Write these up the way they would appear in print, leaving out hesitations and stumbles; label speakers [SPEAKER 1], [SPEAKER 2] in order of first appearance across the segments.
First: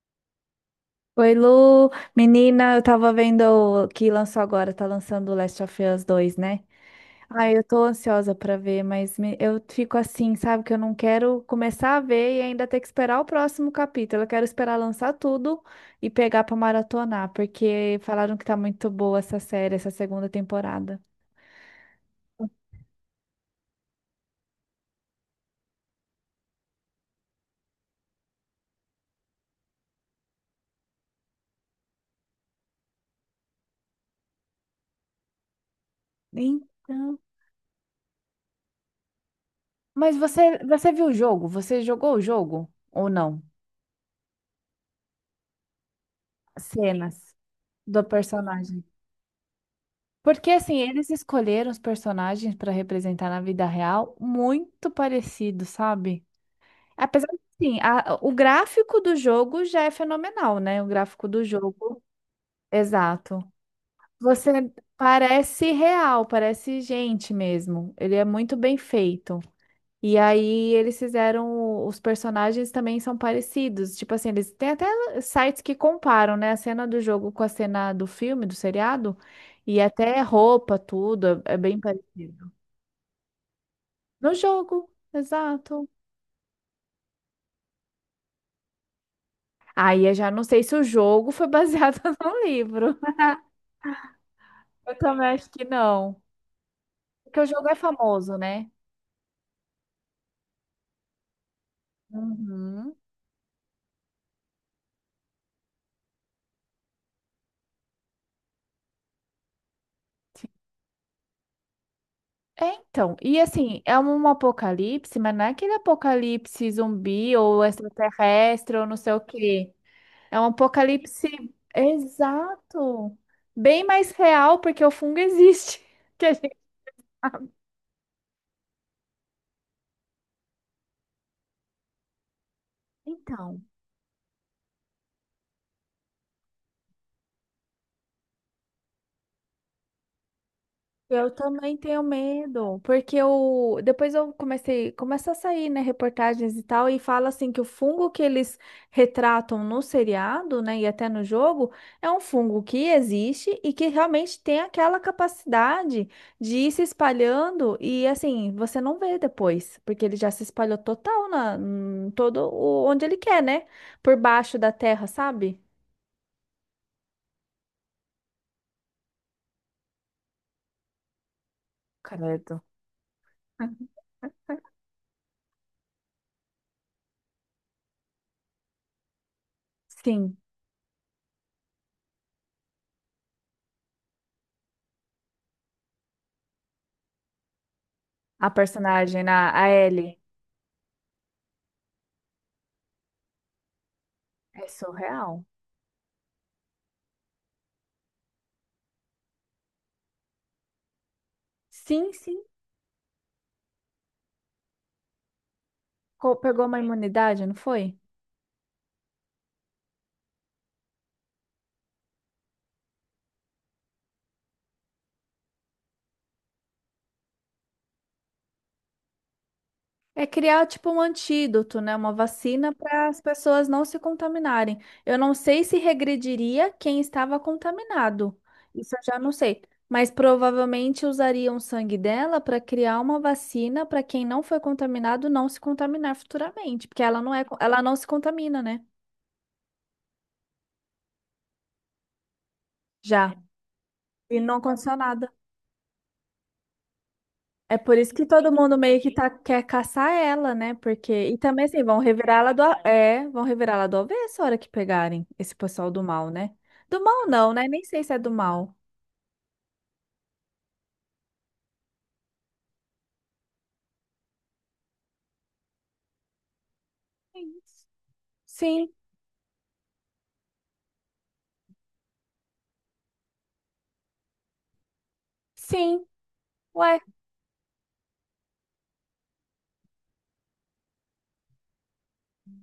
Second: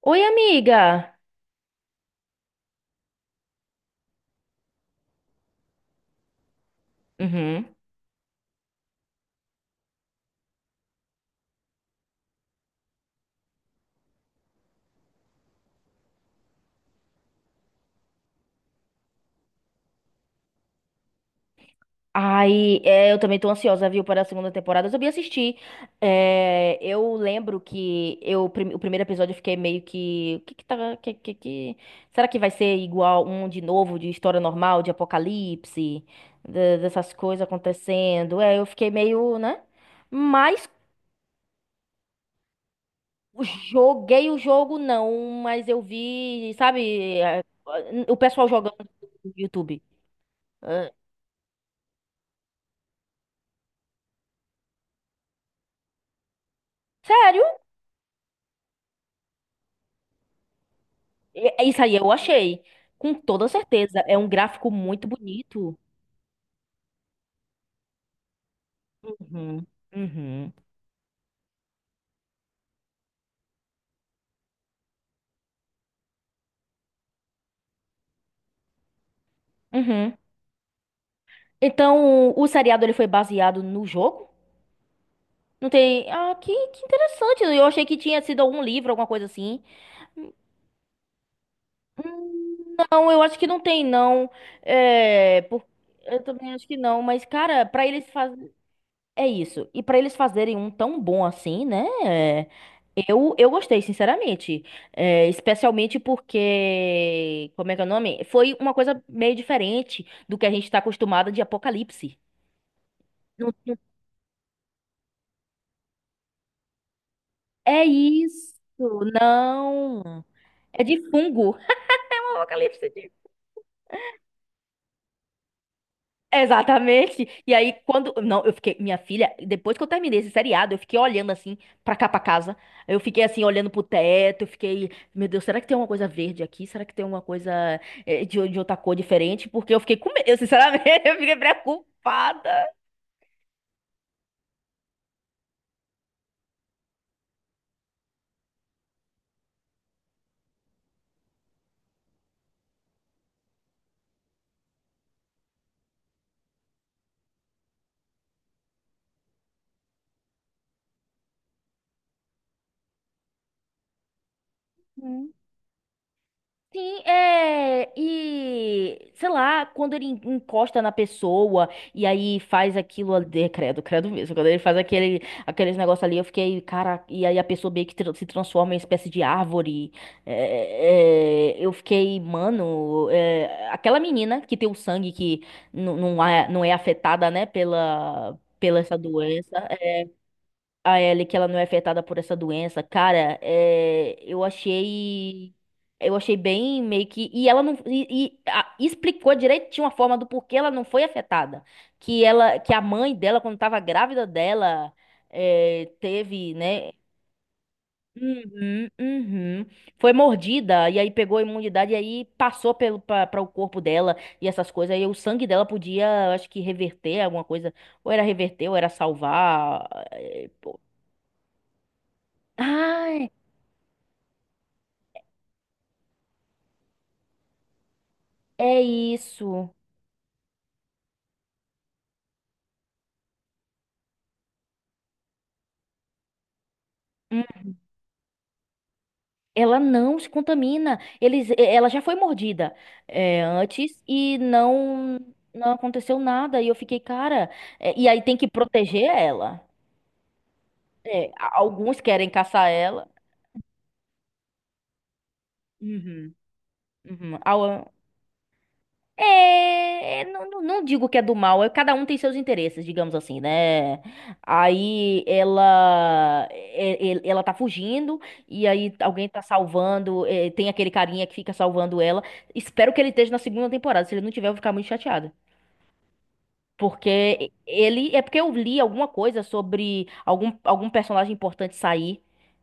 [SPEAKER 1] Oi, amiga!
[SPEAKER 2] Oi, Lu. Menina, eu tava vendo que lançou agora, tá lançando o Last of Us 2, né? Ai, eu
[SPEAKER 1] Uhum.
[SPEAKER 2] tô ansiosa pra ver, mas eu fico assim, sabe? Que eu não quero começar a ver e ainda ter que esperar o próximo capítulo. Eu quero esperar lançar tudo e pegar pra maratonar, porque falaram que tá muito boa essa série, essa segunda temporada.
[SPEAKER 1] Ai, é, eu também tô ansiosa, viu, para a segunda temporada. Eu também assistir. É, eu lembro que eu o primeiro episódio eu fiquei meio que. O que que tá. Será que vai ser igual um de novo, de história normal, de apocalipse, dessas
[SPEAKER 2] Então,
[SPEAKER 1] coisas acontecendo? É, eu fiquei meio, né?
[SPEAKER 2] mas você,
[SPEAKER 1] Mas
[SPEAKER 2] você viu o jogo? Você jogou o jogo ou não?
[SPEAKER 1] joguei o jogo, não. Mas eu vi, sabe,
[SPEAKER 2] Cenas. Do
[SPEAKER 1] o pessoal jogando
[SPEAKER 2] personagem.
[SPEAKER 1] no YouTube.
[SPEAKER 2] Porque assim,
[SPEAKER 1] É,
[SPEAKER 2] eles escolheram os personagens para representar na vida real muito parecidos, sabe? Apesar de,
[SPEAKER 1] sério?
[SPEAKER 2] assim, o gráfico do jogo já é fenomenal, né? O gráfico do
[SPEAKER 1] É isso aí
[SPEAKER 2] jogo,
[SPEAKER 1] eu achei. Com
[SPEAKER 2] exato.
[SPEAKER 1] toda certeza. É um gráfico
[SPEAKER 2] Você
[SPEAKER 1] muito
[SPEAKER 2] parece
[SPEAKER 1] bonito.
[SPEAKER 2] real, parece gente mesmo. Ele é muito bem feito.
[SPEAKER 1] Uhum,
[SPEAKER 2] E
[SPEAKER 1] uhum,
[SPEAKER 2] aí eles fizeram, os personagens também são parecidos, tipo assim, eles têm até sites que comparam, né, a cena do jogo com a cena do filme, do seriado, e
[SPEAKER 1] uhum.
[SPEAKER 2] até roupa, tudo, é bem
[SPEAKER 1] Então, o
[SPEAKER 2] parecido.
[SPEAKER 1] seriado ele foi baseado no jogo?
[SPEAKER 2] No jogo,
[SPEAKER 1] Não
[SPEAKER 2] exato.
[SPEAKER 1] tem. Ah, que interessante. Eu achei que tinha sido algum livro, alguma coisa assim.
[SPEAKER 2] Aí eu já não sei se o jogo foi baseado no
[SPEAKER 1] Hum,
[SPEAKER 2] livro.
[SPEAKER 1] Não, eu acho que não tem, não.
[SPEAKER 2] Eu também
[SPEAKER 1] É,
[SPEAKER 2] acho que
[SPEAKER 1] por...
[SPEAKER 2] não.
[SPEAKER 1] Eu também acho que não. Mas,
[SPEAKER 2] Porque o
[SPEAKER 1] cara,
[SPEAKER 2] jogo é
[SPEAKER 1] pra eles faz...
[SPEAKER 2] famoso, né?
[SPEAKER 1] É isso. E pra eles fazerem um tão bom assim, né? É.
[SPEAKER 2] Uhum.
[SPEAKER 1] Eu gostei, sinceramente. É, especialmente porque. Como é que é o nome? Foi uma coisa meio diferente do que a gente tá acostumado de Apocalipse.
[SPEAKER 2] É, então, e
[SPEAKER 1] Não-
[SPEAKER 2] assim, é um apocalipse, mas não é aquele apocalipse zumbi ou
[SPEAKER 1] É isso.
[SPEAKER 2] extraterrestre ou não sei o quê.
[SPEAKER 1] Não.
[SPEAKER 2] É um
[SPEAKER 1] É de
[SPEAKER 2] apocalipse
[SPEAKER 1] fungo. Apocalipse.
[SPEAKER 2] exato, bem mais real porque o fungo existe. Que a gente...
[SPEAKER 1] Exatamente. E aí, quando. Não, eu fiquei. Minha filha, depois que eu terminei esse seriado, eu fiquei olhando assim, pra cá, pra casa. Eu fiquei assim,
[SPEAKER 2] Então.
[SPEAKER 1] olhando pro teto. Eu fiquei. Meu Deus, será que tem alguma coisa verde aqui? Será que tem alguma coisa de, outra cor diferente? Porque eu fiquei com medo. Eu, sinceramente, eu
[SPEAKER 2] Eu
[SPEAKER 1] fiquei
[SPEAKER 2] também tenho
[SPEAKER 1] preocupada.
[SPEAKER 2] medo, porque eu, depois eu comecei, começa a sair, né, reportagens e tal, e fala assim que o fungo que eles retratam no seriado, né, e até no jogo, é um fungo que existe e que realmente tem aquela capacidade de ir se espalhando e assim, você não vê depois, porque ele já se espalhou total na, em todo o, onde ele quer, né? Por baixo da terra, sabe?
[SPEAKER 1] Sim, é. E sei lá, quando ele encosta na pessoa e aí
[SPEAKER 2] Credo.
[SPEAKER 1] faz aquilo ali, é, credo, credo mesmo. Quando ele faz aquele, aqueles negócios ali, eu fiquei, cara, e aí a pessoa meio que se transforma em espécie de árvore.
[SPEAKER 2] Sim,
[SPEAKER 1] Eu fiquei, mano, é, aquela menina que tem o sangue que não é, afetada, né, pela,
[SPEAKER 2] a
[SPEAKER 1] pela essa
[SPEAKER 2] personagem, a,
[SPEAKER 1] doença,
[SPEAKER 2] a Ellie,
[SPEAKER 1] a Ellie, que ela não é afetada por essa doença, cara, é, eu
[SPEAKER 2] é surreal.
[SPEAKER 1] achei. Eu achei bem meio que. E ela não. Explicou direitinho a forma do porquê ela não foi afetada.
[SPEAKER 2] Sim,
[SPEAKER 1] Que
[SPEAKER 2] sim.
[SPEAKER 1] ela, que a mãe dela, quando tava grávida dela, é, teve,
[SPEAKER 2] Pegou uma
[SPEAKER 1] né?
[SPEAKER 2] imunidade, não foi?
[SPEAKER 1] Uhum, uhum. Foi mordida, e aí pegou a imunidade, e aí passou para o corpo dela e essas coisas. Aí o sangue dela podia, eu acho que, reverter alguma coisa. Ou era reverter, ou era salvar.
[SPEAKER 2] É criar
[SPEAKER 1] Pô.
[SPEAKER 2] tipo um antídoto, né? Uma vacina para as pessoas não se contaminarem. Eu não sei se regrediria quem estava contaminado.
[SPEAKER 1] É
[SPEAKER 2] Isso eu já não sei.
[SPEAKER 1] isso.
[SPEAKER 2] Mas provavelmente usariam o sangue dela para criar uma vacina para quem não foi contaminado não se contaminar futuramente, porque ela não é,
[SPEAKER 1] Hum,
[SPEAKER 2] ela não se contamina, né?
[SPEAKER 1] ela não se contamina. Ela já foi mordida,
[SPEAKER 2] Já.
[SPEAKER 1] antes, e
[SPEAKER 2] E não aconteceu
[SPEAKER 1] não
[SPEAKER 2] nada.
[SPEAKER 1] não aconteceu nada. E eu fiquei, cara.
[SPEAKER 2] É por
[SPEAKER 1] E
[SPEAKER 2] isso
[SPEAKER 1] aí
[SPEAKER 2] que
[SPEAKER 1] tem que
[SPEAKER 2] todo mundo meio
[SPEAKER 1] proteger
[SPEAKER 2] que tá, quer
[SPEAKER 1] ela.
[SPEAKER 2] caçar ela, né? Porque.
[SPEAKER 1] É,
[SPEAKER 2] E também, assim, vão
[SPEAKER 1] alguns querem
[SPEAKER 2] revirar ela
[SPEAKER 1] caçar ela.
[SPEAKER 2] vão revirar ela do avesso a hora que pegarem esse pessoal do mal,
[SPEAKER 1] Uhum,
[SPEAKER 2] né? Do mal
[SPEAKER 1] uhum.
[SPEAKER 2] não, né? Nem sei se é do mal.
[SPEAKER 1] É, não, não digo que é do mal, é, cada um tem seus interesses, digamos assim, né? Aí ela
[SPEAKER 2] Sim,
[SPEAKER 1] tá fugindo e
[SPEAKER 2] sim,
[SPEAKER 1] aí alguém tá salvando, é, tem aquele carinha que fica salvando ela. Espero que ele esteja na segunda temporada. Se ele não tiver, eu vou ficar muito chateada.
[SPEAKER 2] sim. Ué,
[SPEAKER 1] Porque é porque eu li alguma coisa sobre algum personagem importante sair.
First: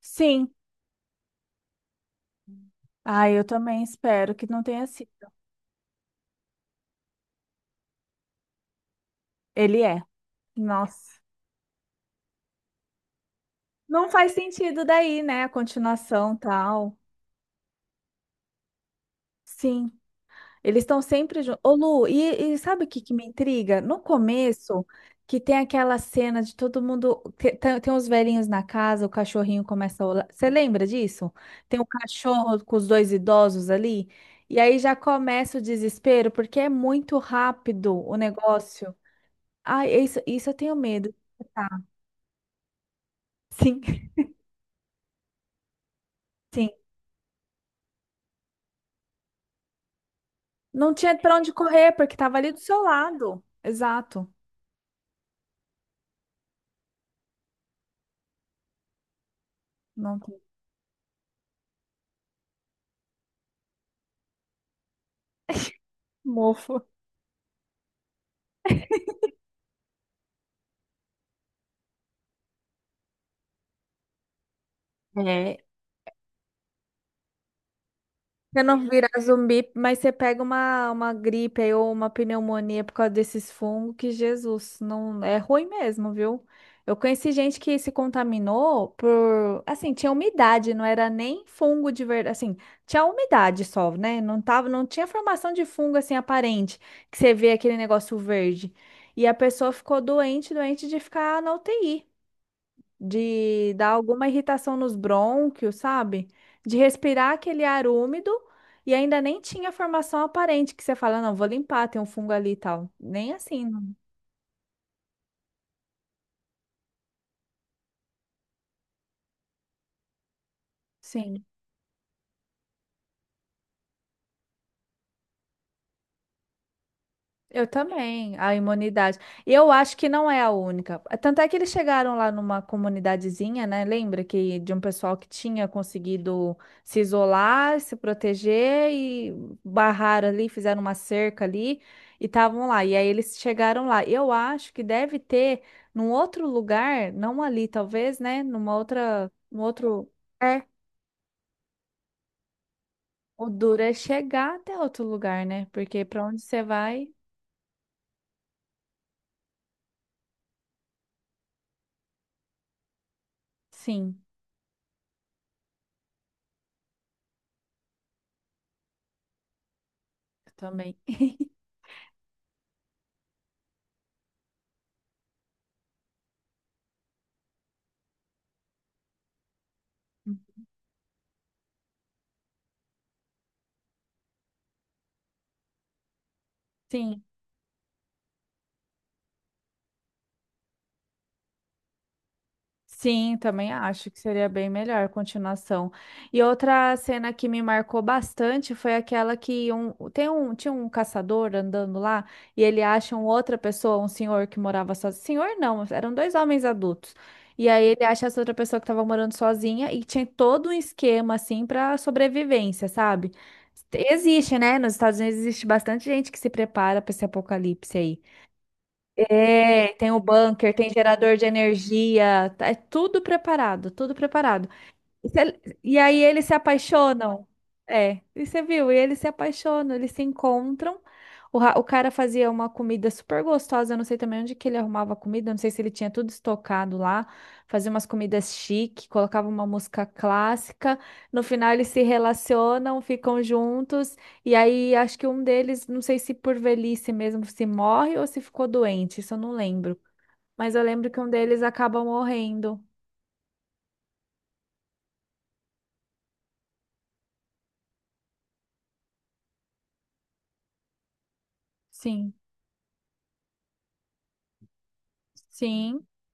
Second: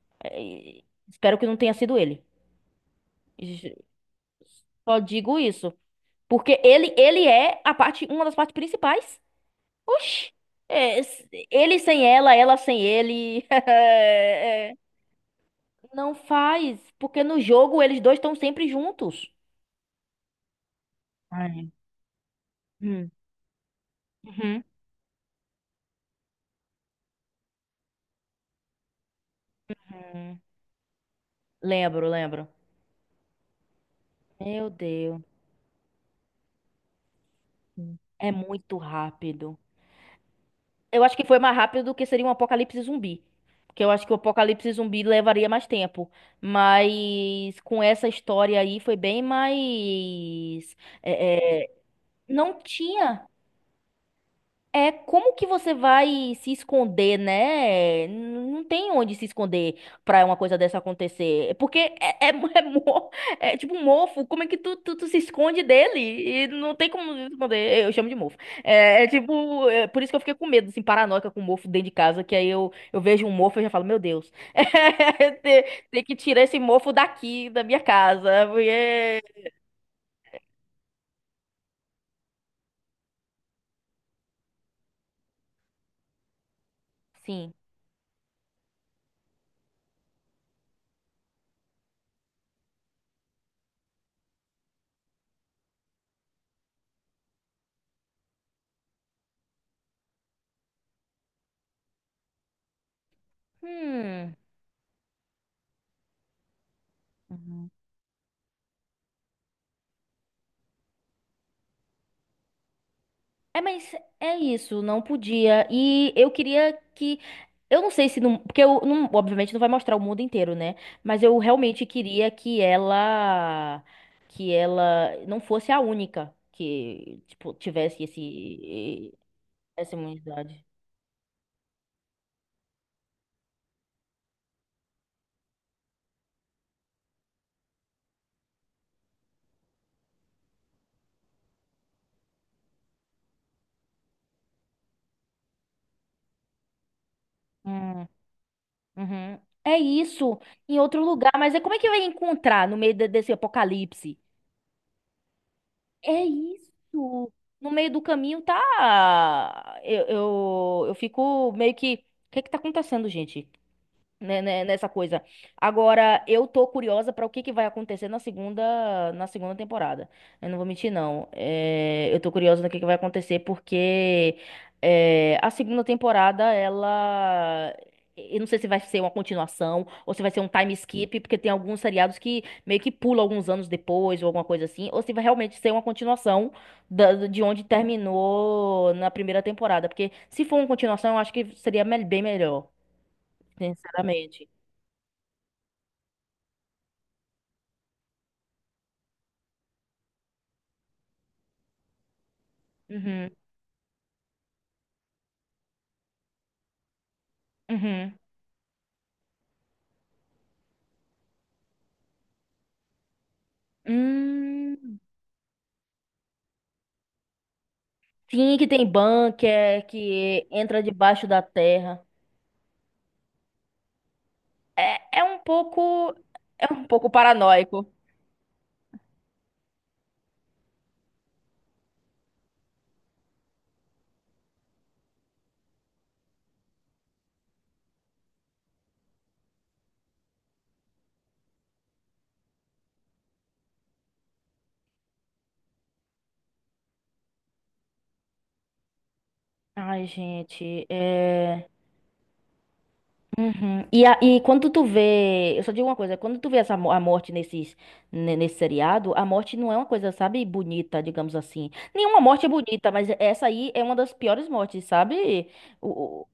[SPEAKER 2] sim.
[SPEAKER 1] Espero que não tenha sido ele.
[SPEAKER 2] Ah, eu também espero que não tenha
[SPEAKER 1] Só
[SPEAKER 2] sido.
[SPEAKER 1] digo isso. Porque ele é a parte, uma das partes principais.
[SPEAKER 2] Ele é.
[SPEAKER 1] Oxi,
[SPEAKER 2] Nossa.
[SPEAKER 1] ele sem ela, ela sem ele.
[SPEAKER 2] Não faz
[SPEAKER 1] É,
[SPEAKER 2] sentido daí, né? A
[SPEAKER 1] não
[SPEAKER 2] continuação
[SPEAKER 1] faz,
[SPEAKER 2] tal.
[SPEAKER 1] porque no jogo eles dois estão sempre juntos.
[SPEAKER 2] Sim. Eles estão sempre juntos.
[SPEAKER 1] Ai.
[SPEAKER 2] Ô, Lu, e sabe o que,
[SPEAKER 1] Hum.
[SPEAKER 2] que me intriga? No
[SPEAKER 1] Uhum.
[SPEAKER 2] começo, que tem aquela cena de todo mundo. Tem os velhinhos na casa, o cachorrinho começa a olhar.
[SPEAKER 1] Uhum.
[SPEAKER 2] Você lembra disso? Tem o
[SPEAKER 1] Lembro, lembro.
[SPEAKER 2] cachorro com os dois idosos ali. E
[SPEAKER 1] Meu
[SPEAKER 2] aí já
[SPEAKER 1] Deus,
[SPEAKER 2] começa o desespero, porque é muito rápido o
[SPEAKER 1] é muito
[SPEAKER 2] negócio.
[SPEAKER 1] rápido.
[SPEAKER 2] Ai, é isso, isso eu tenho
[SPEAKER 1] Eu
[SPEAKER 2] medo.
[SPEAKER 1] acho que foi mais
[SPEAKER 2] Tá.
[SPEAKER 1] rápido do que seria um apocalipse zumbi. Porque eu
[SPEAKER 2] Sim,
[SPEAKER 1] acho que o apocalipse zumbi levaria mais tempo.
[SPEAKER 2] sim.
[SPEAKER 1] Mas com essa história aí foi bem mais.
[SPEAKER 2] Não tinha pra onde
[SPEAKER 1] é, é,
[SPEAKER 2] correr, porque tava ali do
[SPEAKER 1] não
[SPEAKER 2] seu
[SPEAKER 1] tinha.
[SPEAKER 2] lado. Exato.
[SPEAKER 1] É como que você vai se esconder, né? Não tem onde se esconder
[SPEAKER 2] Não
[SPEAKER 1] pra uma
[SPEAKER 2] tem.
[SPEAKER 1] coisa dessa acontecer. Porque é, é tipo um mofo. Como é que tu se esconde dele? E não
[SPEAKER 2] Mofo.
[SPEAKER 1] tem como se esconder. Eu chamo de mofo. É tipo. É por isso que eu fiquei com medo, assim, paranoica com mofo dentro de casa. Que aí eu vejo um mofo e já falo, meu Deus. é,
[SPEAKER 2] É.
[SPEAKER 1] tem, tem que tirar esse mofo daqui, da minha casa.
[SPEAKER 2] Você não vira
[SPEAKER 1] Porque.
[SPEAKER 2] zumbi, mas você pega uma gripe aí ou uma pneumonia por causa desses fungos, que Jesus, não é ruim mesmo, viu? Eu conheci
[SPEAKER 1] Sim.
[SPEAKER 2] gente que se contaminou por, assim, tinha umidade, não era nem fungo de verdade, assim, tinha umidade só, né? Não tava, não tinha formação de fungo assim aparente, que você vê aquele negócio verde. E a pessoa ficou doente, doente de ficar na UTI de dar alguma irritação nos brônquios, sabe? De respirar aquele
[SPEAKER 1] Hum.
[SPEAKER 2] ar úmido e ainda nem tinha formação aparente que você fala, não, vou limpar, tem um fungo ali e tal. Nem
[SPEAKER 1] É,
[SPEAKER 2] assim, não.
[SPEAKER 1] mas é isso, não podia. E eu queria que. Eu não sei se não. Porque eu não, obviamente não vai mostrar o mundo inteiro, né? Mas eu
[SPEAKER 2] Sim.
[SPEAKER 1] realmente queria que ela. Que ela não fosse a única que, tipo,
[SPEAKER 2] Eu
[SPEAKER 1] tivesse
[SPEAKER 2] também, a imunidade. E eu
[SPEAKER 1] essa
[SPEAKER 2] acho que não é a
[SPEAKER 1] imunidade.
[SPEAKER 2] única. Tanto é que eles chegaram lá numa comunidadezinha, né? Lembra que de um pessoal que tinha conseguido se isolar, se proteger e barraram ali, fizeram uma cerca ali e estavam lá. E aí eles chegaram lá. Eu acho que deve ter num outro lugar, não ali,
[SPEAKER 1] Hum,
[SPEAKER 2] talvez, né? Numa outra,
[SPEAKER 1] uhum.
[SPEAKER 2] num
[SPEAKER 1] É
[SPEAKER 2] outro.
[SPEAKER 1] isso,
[SPEAKER 2] É,
[SPEAKER 1] em outro lugar. Mas é como é que vai encontrar no meio desse
[SPEAKER 2] o duro é
[SPEAKER 1] apocalipse?
[SPEAKER 2] chegar até outro lugar, né? Porque para
[SPEAKER 1] É
[SPEAKER 2] onde você vai,
[SPEAKER 1] isso. No meio do caminho tá. Eu fico meio que. O que é que tá acontecendo, gente?
[SPEAKER 2] sim,
[SPEAKER 1] Né, Nessa coisa. Agora, eu tô curiosa pra o que que vai acontecer na segunda temporada. Eu
[SPEAKER 2] eu
[SPEAKER 1] não vou mentir,
[SPEAKER 2] também.
[SPEAKER 1] não. É, eu tô curiosa do que vai acontecer, porque a segunda temporada, ela. Eu não sei se vai ser uma continuação ou se vai ser um time skip, porque tem alguns seriados que meio que pulam alguns anos depois ou alguma coisa assim, ou se vai realmente ser uma continuação
[SPEAKER 2] Sim,
[SPEAKER 1] de onde terminou na primeira temporada. Porque se for uma continuação, eu acho que seria bem melhor,
[SPEAKER 2] sim, também acho que
[SPEAKER 1] sinceramente.
[SPEAKER 2] seria bem melhor a continuação. E outra cena que me marcou bastante foi aquela que tinha um caçador andando lá e ele acha um
[SPEAKER 1] Uhum,
[SPEAKER 2] outra pessoa, um senhor que morava sozinho. Senhor não, eram dois homens adultos. E aí ele
[SPEAKER 1] uhum.
[SPEAKER 2] acha essa outra pessoa que estava morando sozinha e tinha todo um esquema assim para sobrevivência, sabe? Existe, né? Nos
[SPEAKER 1] Hum,
[SPEAKER 2] Estados Unidos existe bastante gente que se prepara para esse apocalipse aí.
[SPEAKER 1] sim, que tem bunker,
[SPEAKER 2] É, tem o
[SPEAKER 1] que
[SPEAKER 2] bunker,
[SPEAKER 1] entra
[SPEAKER 2] tem
[SPEAKER 1] debaixo
[SPEAKER 2] gerador
[SPEAKER 1] da
[SPEAKER 2] de
[SPEAKER 1] terra.
[SPEAKER 2] energia, é tudo preparado, tudo preparado.
[SPEAKER 1] É, é
[SPEAKER 2] E
[SPEAKER 1] um
[SPEAKER 2] cê- e
[SPEAKER 1] pouco,
[SPEAKER 2] aí eles se
[SPEAKER 1] é um pouco
[SPEAKER 2] apaixonam.
[SPEAKER 1] paranoico.
[SPEAKER 2] É, e você viu? E eles se apaixonam, eles se encontram. O cara fazia uma comida super gostosa. Eu não sei também onde que ele arrumava a comida. Eu não sei se ele tinha tudo estocado lá. Fazia umas comidas chique, colocava uma música clássica. No final eles se relacionam, ficam juntos. E aí acho que um deles, não sei se por velhice mesmo, se morre ou se ficou doente. Isso eu não lembro.
[SPEAKER 1] Ai,
[SPEAKER 2] Mas eu
[SPEAKER 1] gente,
[SPEAKER 2] lembro que um deles
[SPEAKER 1] é.
[SPEAKER 2] acaba morrendo.
[SPEAKER 1] Uhum. E quando tu vê, eu só digo uma coisa, quando tu vê a morte nesse seriado, a morte não é uma coisa, sabe, bonita, digamos assim. Nenhuma
[SPEAKER 2] Sim.
[SPEAKER 1] morte é bonita, mas essa aí é uma das piores mortes, sabe?
[SPEAKER 2] Sim.
[SPEAKER 1] O, o-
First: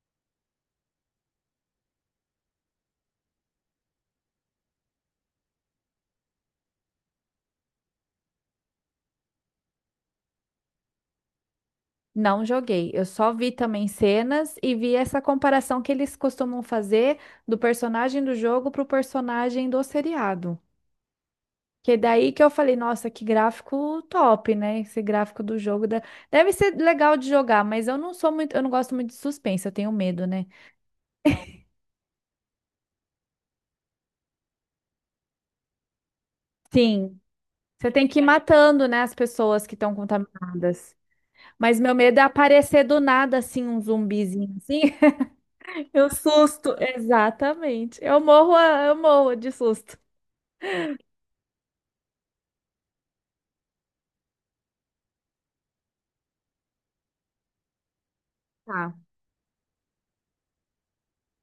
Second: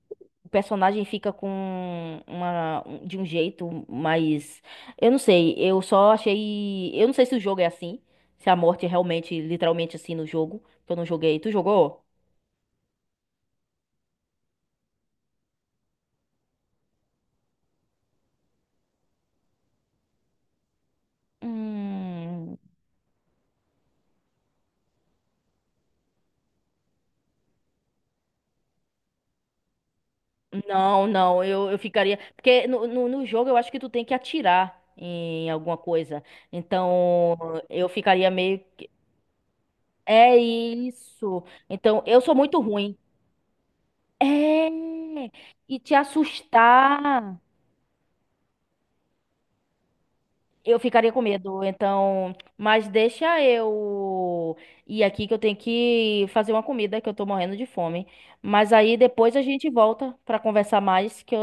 [SPEAKER 1] o personagem fica com de um jeito, mas eu não sei, eu só achei, eu não sei se o jogo é assim, se a morte é realmente, literalmente assim no jogo, que eu não joguei. Tu jogou?
[SPEAKER 2] Não joguei, eu só vi também cenas e vi essa comparação que eles costumam fazer do personagem do jogo pro personagem do seriado. Que é daí que eu
[SPEAKER 1] Hum.
[SPEAKER 2] falei, nossa, que gráfico top, né? Esse gráfico do jogo deve ser legal de jogar, mas eu não sou muito, eu não gosto muito de suspense, eu tenho medo, né?
[SPEAKER 1] Não, não, eu ficaria. Porque no jogo eu acho que tu tem que atirar em alguma coisa.
[SPEAKER 2] Sim,
[SPEAKER 1] Então eu
[SPEAKER 2] você tem que ir
[SPEAKER 1] ficaria meio.
[SPEAKER 2] matando, né, as pessoas que estão
[SPEAKER 1] É
[SPEAKER 2] contaminadas.
[SPEAKER 1] isso.
[SPEAKER 2] Mas meu
[SPEAKER 1] Então
[SPEAKER 2] medo
[SPEAKER 1] eu
[SPEAKER 2] é
[SPEAKER 1] sou muito
[SPEAKER 2] aparecer
[SPEAKER 1] ruim.
[SPEAKER 2] do nada assim um zumbizinho assim.
[SPEAKER 1] É! E te
[SPEAKER 2] Eu susto,
[SPEAKER 1] assustar.
[SPEAKER 2] exatamente. Eu morro, eu morro de susto.
[SPEAKER 1] Eu ficaria com medo, então, mas deixa eu ir aqui que eu tenho que fazer uma comida que eu tô morrendo de fome. Mas
[SPEAKER 2] Tá.
[SPEAKER 1] aí depois a gente volta pra conversar mais, que eu,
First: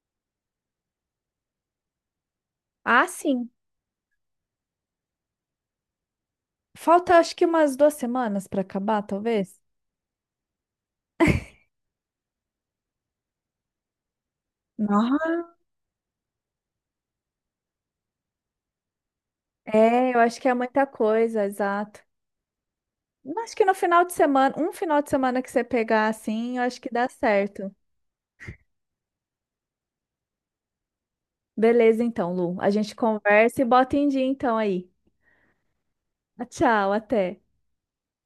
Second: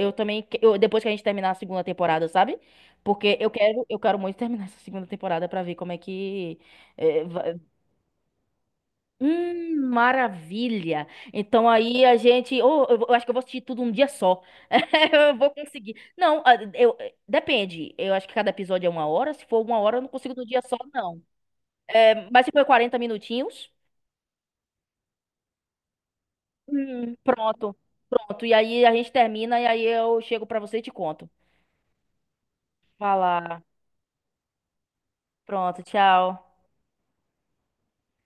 [SPEAKER 1] eu também, depois que a gente terminar a segunda temporada, sabe?
[SPEAKER 2] Ah,
[SPEAKER 1] Porque
[SPEAKER 2] sim.
[SPEAKER 1] eu quero muito terminar essa segunda temporada pra ver como é que.
[SPEAKER 2] Falta acho que umas 2 semanas para acabar, talvez.
[SPEAKER 1] Maravilha. Então aí a gente, oh, eu acho que eu vou assistir tudo um dia só. Eu
[SPEAKER 2] Nossa,
[SPEAKER 1] vou conseguir. Não, ah, depende. Eu acho que cada episódio é uma hora. Se for uma hora, eu não
[SPEAKER 2] é, eu
[SPEAKER 1] consigo
[SPEAKER 2] acho
[SPEAKER 1] no
[SPEAKER 2] que é
[SPEAKER 1] dia só,
[SPEAKER 2] muita
[SPEAKER 1] não.
[SPEAKER 2] coisa, exato.
[SPEAKER 1] É, mas se for 40
[SPEAKER 2] Acho que
[SPEAKER 1] minutinhos,
[SPEAKER 2] no final de semana, um final de semana que você pegar assim, eu acho que dá certo.
[SPEAKER 1] pronto, pronto. E aí a gente termina e aí eu chego pra você e te conto.
[SPEAKER 2] Beleza, então, Lu. A gente
[SPEAKER 1] Vai
[SPEAKER 2] conversa
[SPEAKER 1] lá.
[SPEAKER 2] e bota em dia então aí.
[SPEAKER 1] Pronto,
[SPEAKER 2] Ah,
[SPEAKER 1] tchau.
[SPEAKER 2] tchau, até.